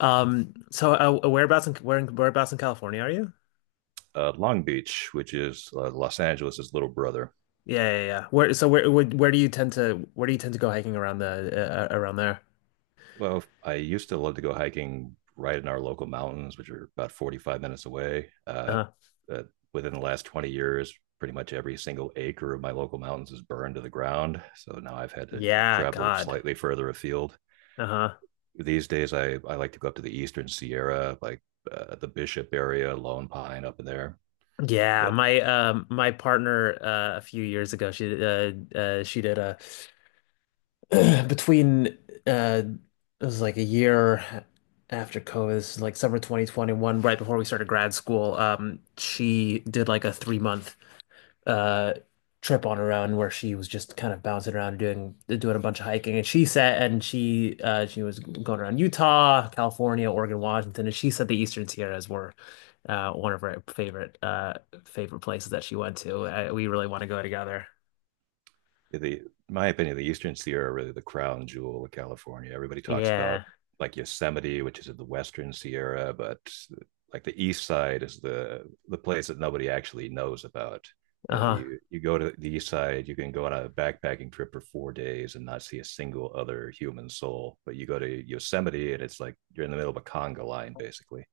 Um, so whereabouts in whereabouts in California are you? Long Beach, which is Los Angeles' little brother. Yeah, yeah, yeah. Where do you tend to go hiking around the around there? Well, I used to love to go hiking right in our local mountains, which are about 45 minutes away. Uh-huh. uh, Within the last 20 years, pretty much every single acre of my local mountains is burned to the ground. So now I've had to Yeah, travel God. slightly further afield. Uh-huh. These days, I like to go up to the Eastern Sierra, like the Bishop area, Lone Pine up in there. Yeah, Yeah, my my partner a few years ago she did a between uh it was like a year after COVID. This is like summer 2021, right before we started grad school. She did like a 3-month uh trip on her own where she was just kind of bouncing around doing a bunch of hiking, and she said and she was going around Utah, California, Oregon, Washington, and she said the Eastern Sierras were one of her favorite favorite places that she went to. We really want to go together. the my opinion, the Eastern Sierra are really the crown jewel of California. Everybody talks about Yeah. like Yosemite, which is in the Western Sierra, but like the East Side is the place that nobody actually knows about. You know, Uh-huh. you go to the East Side, you can go on a backpacking trip for 4 days and not see a single other human soul. But you go to Yosemite, and it's like you're in the middle of a conga line, basically.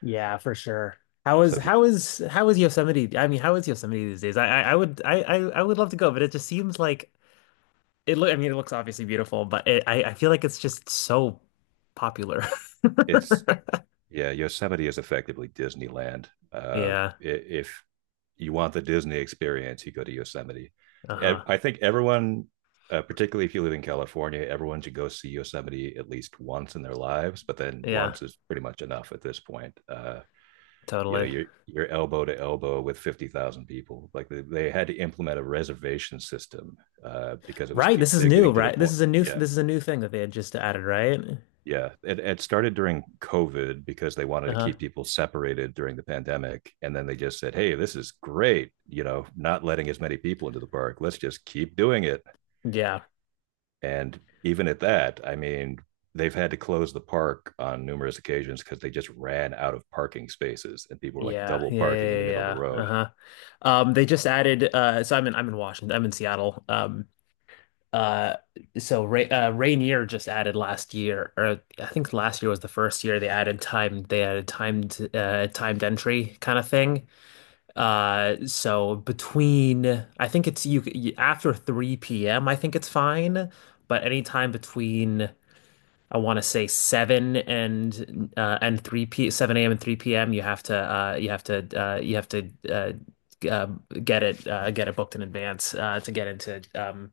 Yeah, for sure. So if you, How is Yosemite? I mean, how is Yosemite these days? I would love to go, but it just seems like— it look, I mean, it looks obviously beautiful, but I feel like it's just so popular. it's Yeah, Yosemite is effectively Disneyland. Yeah. If you want the Disney experience, you go to Yosemite. Uh-huh. I think everyone, Particularly if you live in California, everyone should go see Yosemite at least once in their lives. But then Yeah, once is pretty much enough at this point. You know, totally. you're elbow to elbow with 50,000 people. Like they had to implement a reservation system because it was Right. This is they're new, getting to the right? Point. Yeah, This is a new thing that they had just added, right? yeah, it, it started during COVID because they wanted to Uh-huh. keep people separated during the pandemic. And then they just said, "Hey, this is great, you know, not letting as many people into the park. Let's just keep doing it." Yeah. And even at that, I mean, they've had to close the park on numerous occasions because they just ran out of parking spaces and people were like Yeah. double Yeah. parking in the Yeah. middle of the Yeah. Yeah. road. Uh-huh. They just added so I'm in Washington. I'm in Seattle. Uh so Rainier just added last year, or I think last year was the first year they added timed timed entry kind of thing. So between, I think it's— you after 3 p.m., I think it's fine, but anytime between, I want to say 7 a.m. and 3 p.m., you have to you have to you have to g- get it booked in advance to get into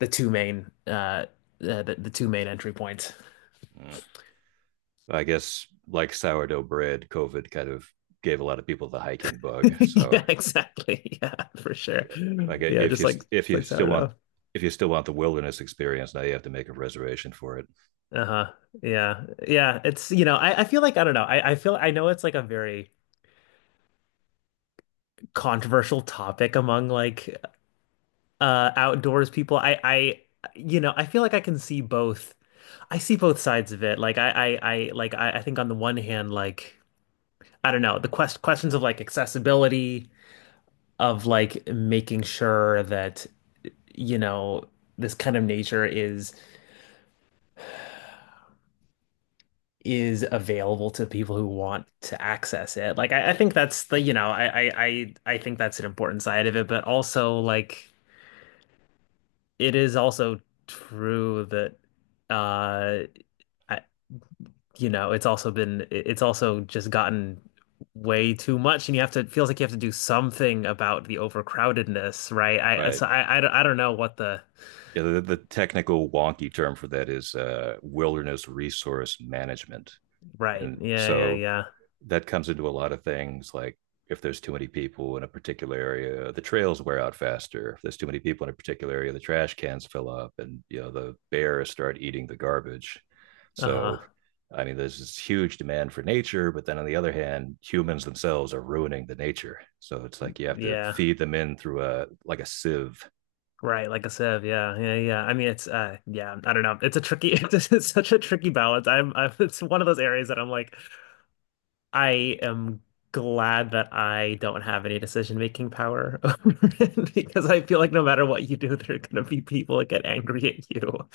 the two main the two main entry points. Mm. I guess like sourdough bread, COVID kind of gave a lot of people the hiking bug. So Yeah, exactly. Yeah, for sure. like uh, Yeah, if just you like— if just you like still want sourdough. if you still want the wilderness experience, now you have to make a reservation for it. Uh-huh. Yeah. Yeah. It's, you know, I— feel like I don't know. I feel I know it's like a very controversial topic among like outdoors people. I you know, I feel like I can see both— I see both sides of it. Like I think on the one hand, like I don't know, the questions of like accessibility, of like making sure that, you know, this kind of nature is— is available to people who want to access it. Like I think that's the, you know, I think that's an important side of it, but also like it is also true that uh I, you know, it's also been— it's also just gotten way too much, and you have to— it feels like you have to do something about the overcrowdedness, right? I Right. so I don't know what the— Yeah, the technical wonky term for that is wilderness resource management. right. And Yeah, yeah, so yeah. that comes into a lot of things like if there's too many people in a particular area, the trails wear out faster. If there's too many people in a particular area, the trash cans fill up and you know the bears start eating the garbage. So Uh-huh. I mean, there's this huge demand for nature, but then on the other hand, humans themselves are ruining the nature. So it's like you have to Yeah. feed them in through a like a sieve. Right, like a sieve. Yeah, yeah, yeah. I mean, it's yeah. I don't know. It's a tricky— it's such a tricky balance. I'm, I'm. It's one of those areas that I'm like, I am glad that I don't have any decision making power over it, because I feel like no matter what you do, there are gonna be people that get angry at you.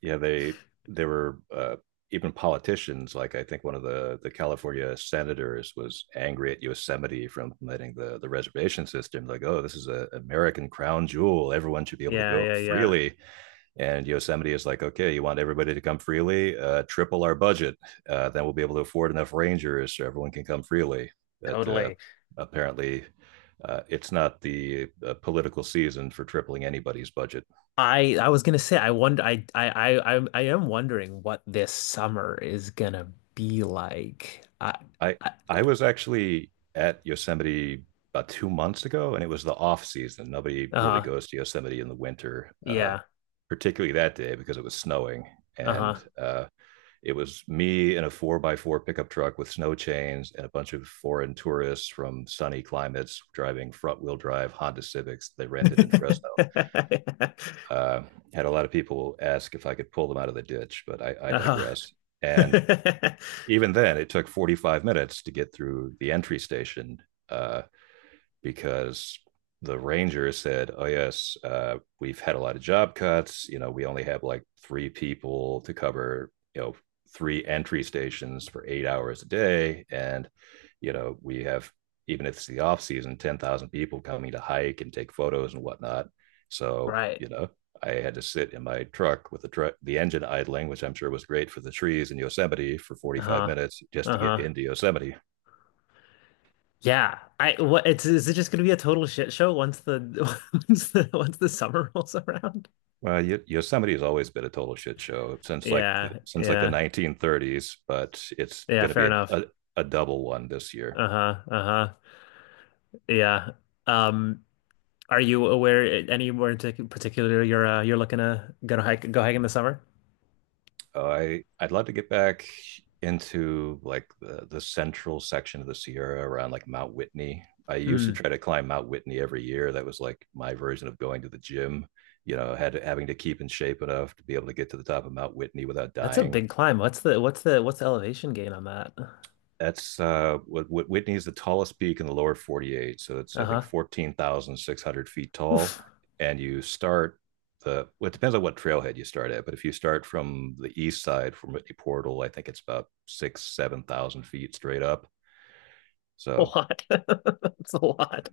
Yeah, they were even politicians, like I think one of the California senators was angry at Yosemite for implementing the reservation system, like, "Oh, this is an American crown jewel, everyone should be able to Yeah, go yeah, yeah. freely." And Yosemite is like, "Okay, you want everybody to come freely, triple our budget, then we'll be able to afford enough rangers so everyone can come freely." that Totally. Apparently it's not the political season for tripling anybody's budget. I was gonna say, I wonder. I am wondering what this summer is gonna be like. I I, I was actually at Yosemite about 2 months ago, and it was the off season. Nobody really uh, goes to Yosemite in the winter, yeah. particularly that day because it was snowing. Uh-huh. And It was me in a four by four pickup truck with snow chains and a bunch of foreign tourists from sunny climates driving front wheel drive Honda Civics they rented in Fresno. Uh, Had a lot of people ask if I could pull them out of the ditch, but I Uh-huh. digress. And even then, it took 45 minutes to get through the entry station uh, because the ranger said, "Oh yes, we've had a lot of job cuts. You know, we only have like three people to cover. You know, three entry stations for 8 hours a day, and you know, we have even if it's the off season, 10,000 people coming to hike and take photos and whatnot. So Right. you know, I had to sit in my truck with the truck, the engine idling, which I'm sure was great for the trees in Yosemite for 45 Uh-huh. minutes just to get Uh-huh. into Yosemite." Yeah. I— what it's— is it just gonna be a total shit show once the once the summer rolls around? Well, y Yosemite has always been a total shit show since like the, Yeah, since like the yeah. 1930s, but it's Yeah, going to fair be a, enough. a a double one this year. Uh-huh. Uh-huh. Yeah. Um, are you anywhere in particular you're looking to go to hike go hike in the summer? I'd love to get back into like the central section of the Sierra around like Mount Whitney. I used to Mm. try to climb Mount Whitney every year. That was like my version of going to the gym. You know, had having to keep in shape enough to be able to get to the top of Mount Whitney without That's a dying. big climb. What's the elevation gain on that? That's Whitney is the tallest peak in the lower 48. So it's, I think, Uh-huh. 14,600 feet tall. Oof. And you start well, it depends on what trailhead you start at. But if you start from the east side from Whitney Portal, I think it's about six, 7,000 feet straight up. A So lot. That's a lot.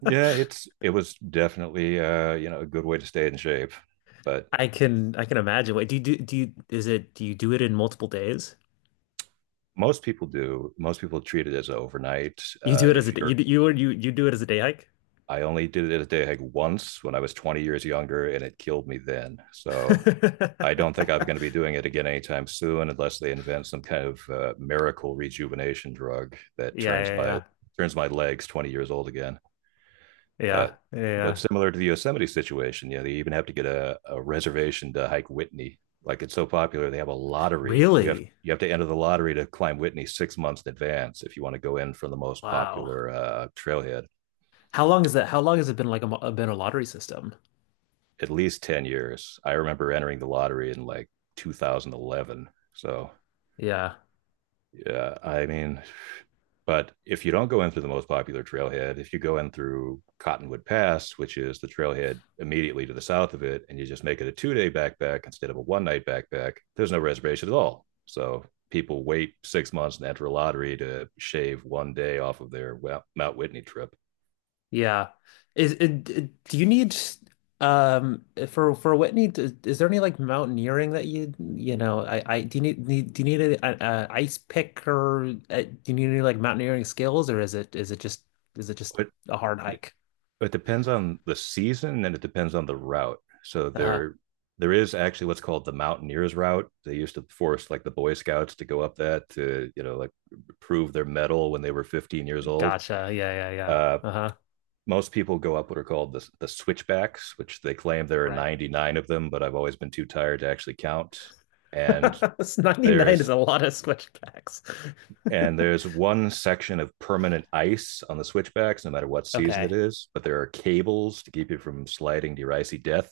yeah, it was definitely, you know, a good way to stay in shape. But I can imagine. Wait, do you do do you is it— do you do it in multiple days? Most people do. Most people treat it as overnight. You do it as If a— you're you do it as a day hike? I only did it a day hike once when I was 20 years younger, and it killed me then. So I don't think I'm going to be doing it again anytime soon, unless they invent some kind of miracle rejuvenation drug that Yeah, yeah, yeah, turns my legs 20 years old again. yeah, But yeah, but yeah. similar to the Yosemite situation, you know, they even have to get a reservation to hike Whitney. Like it's so popular, they have a lottery. You have Really? you have to enter the lottery to climb Whitney 6 months in advance if you want to go in for the most Wow. popular trailhead. How long is that? How long has it been like been a lottery system? At least 10 years. I remember entering the lottery in like 2011. So, Yeah. yeah, I mean, but if you don't go in through the most popular trailhead, if you go in through Cottonwood Pass, which is the trailhead immediately to the south of it, and you just make it a 2 day backpack instead of a one night backpack, there's no reservation at all. So people wait 6 months and enter a lottery to shave 1 day off of their Mount Whitney trip. Yeah. Is it, do you need for— for Whitney— d is there any like mountaineering that you— you know I do you need, need— do you need a ice pick, or do you need any like mountaineering skills, or is it— is it just But a hard hike? it depends on the season and it depends on the route. So Uh-huh. There is actually what's called the Mountaineers route. They used to force like the Boy Scouts to go up that to, you know, like prove their medal when they were 15 years old. Gotcha. Yeah, yeah, yeah. Uh, Uh-huh. Most people go up what are called the switchbacks, which they claim there are Right. 99 of them, but I've always been too tired to actually count. And It's— 99 is there's a lot of switchbacks. and there's one section of permanent ice on the switchbacks, no matter what season it Okay. is. But there are cables to keep you from sliding to your icy death.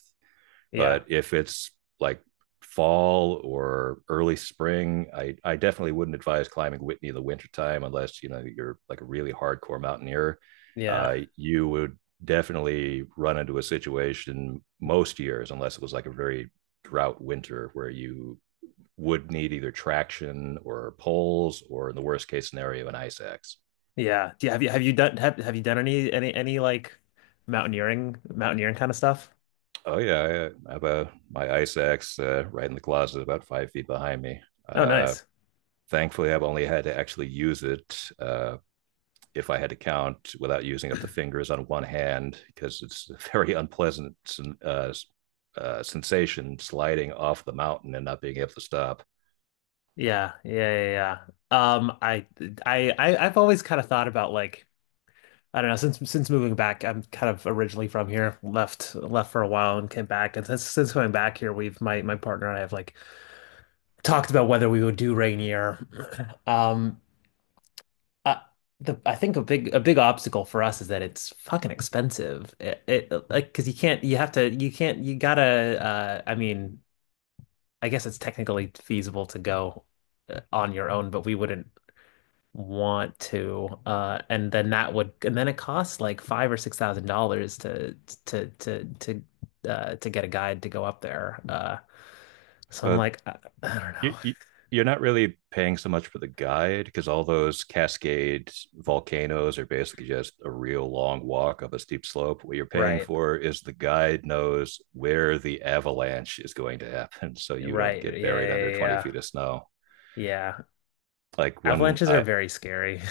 Yeah. But if it's like fall or early spring, I definitely wouldn't advise climbing Whitney in the wintertime unless, you know, you're like a really hardcore mountaineer. Yeah. You would definitely run into a situation most years, unless it was like a very drought winter where you would need either traction or poles or in the worst case scenario, an ice axe. Yeah. Do you, have you— have you done any like mountaineering kind of stuff? Oh yeah, I have a my ice axe right in the closet, about 5 feet behind me. Oh, Uh, nice. Thankfully, I've only had to actually use it if I had to count without using up the fingers on one hand, because it's a very unpleasant uh, sensation sliding off the mountain and not being able to stop. Yeah, yeah, yeah, yeah. I've always kind of thought about like I don't know, since— since moving back. I'm kind of originally from here, left for a while and came back. And since— since coming back here, we've— my partner and I have like talked about whether we would do rain year. Um, uh, the— I think a big— a big obstacle for us is that it's fucking expensive. It like because you can't— you have to— you can't— you gotta I mean, I guess it's technically feasible to go on your own, but we wouldn't want to. And then that would— and then it costs like five or six thousand dollars to to to to to get a guide to go up there. So I'm But like I don't you, know. you, you're not really paying so much for the guide because all those cascade volcanoes are basically just a real long walk up a steep slope. What you're paying Right, for is the guide knows where the avalanche is going to happen, so you don't right, yeah, get buried yeah, under 20 yeah. feet of snow. Yeah. Like when Avalanches are I very scary.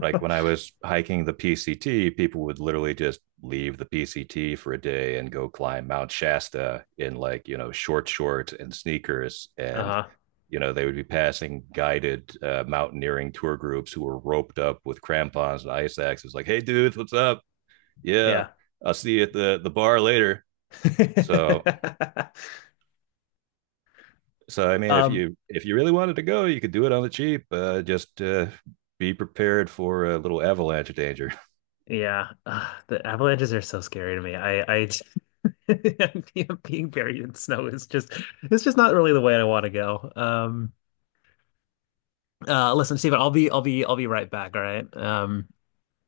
like when I was hiking the PCT, people would literally just leave the PCT for a day and go climb Mount Shasta in like, you know, short shorts and sneakers and Uh-huh. you know, they would be passing guided mountaineering tour groups who were roped up with crampons and ice axes like, "Hey dudes, what's up? Yeah, Yeah. I'll see you at the bar later." So, so, I mean, Um, if you really wanted to go, you could do it on the cheap. Just be prepared for a little avalanche danger. yeah. The avalanches are so scary to me. I being buried in snow is just— it's just not really the way I want to go. Listen, Stephen, I'll be right back, all right?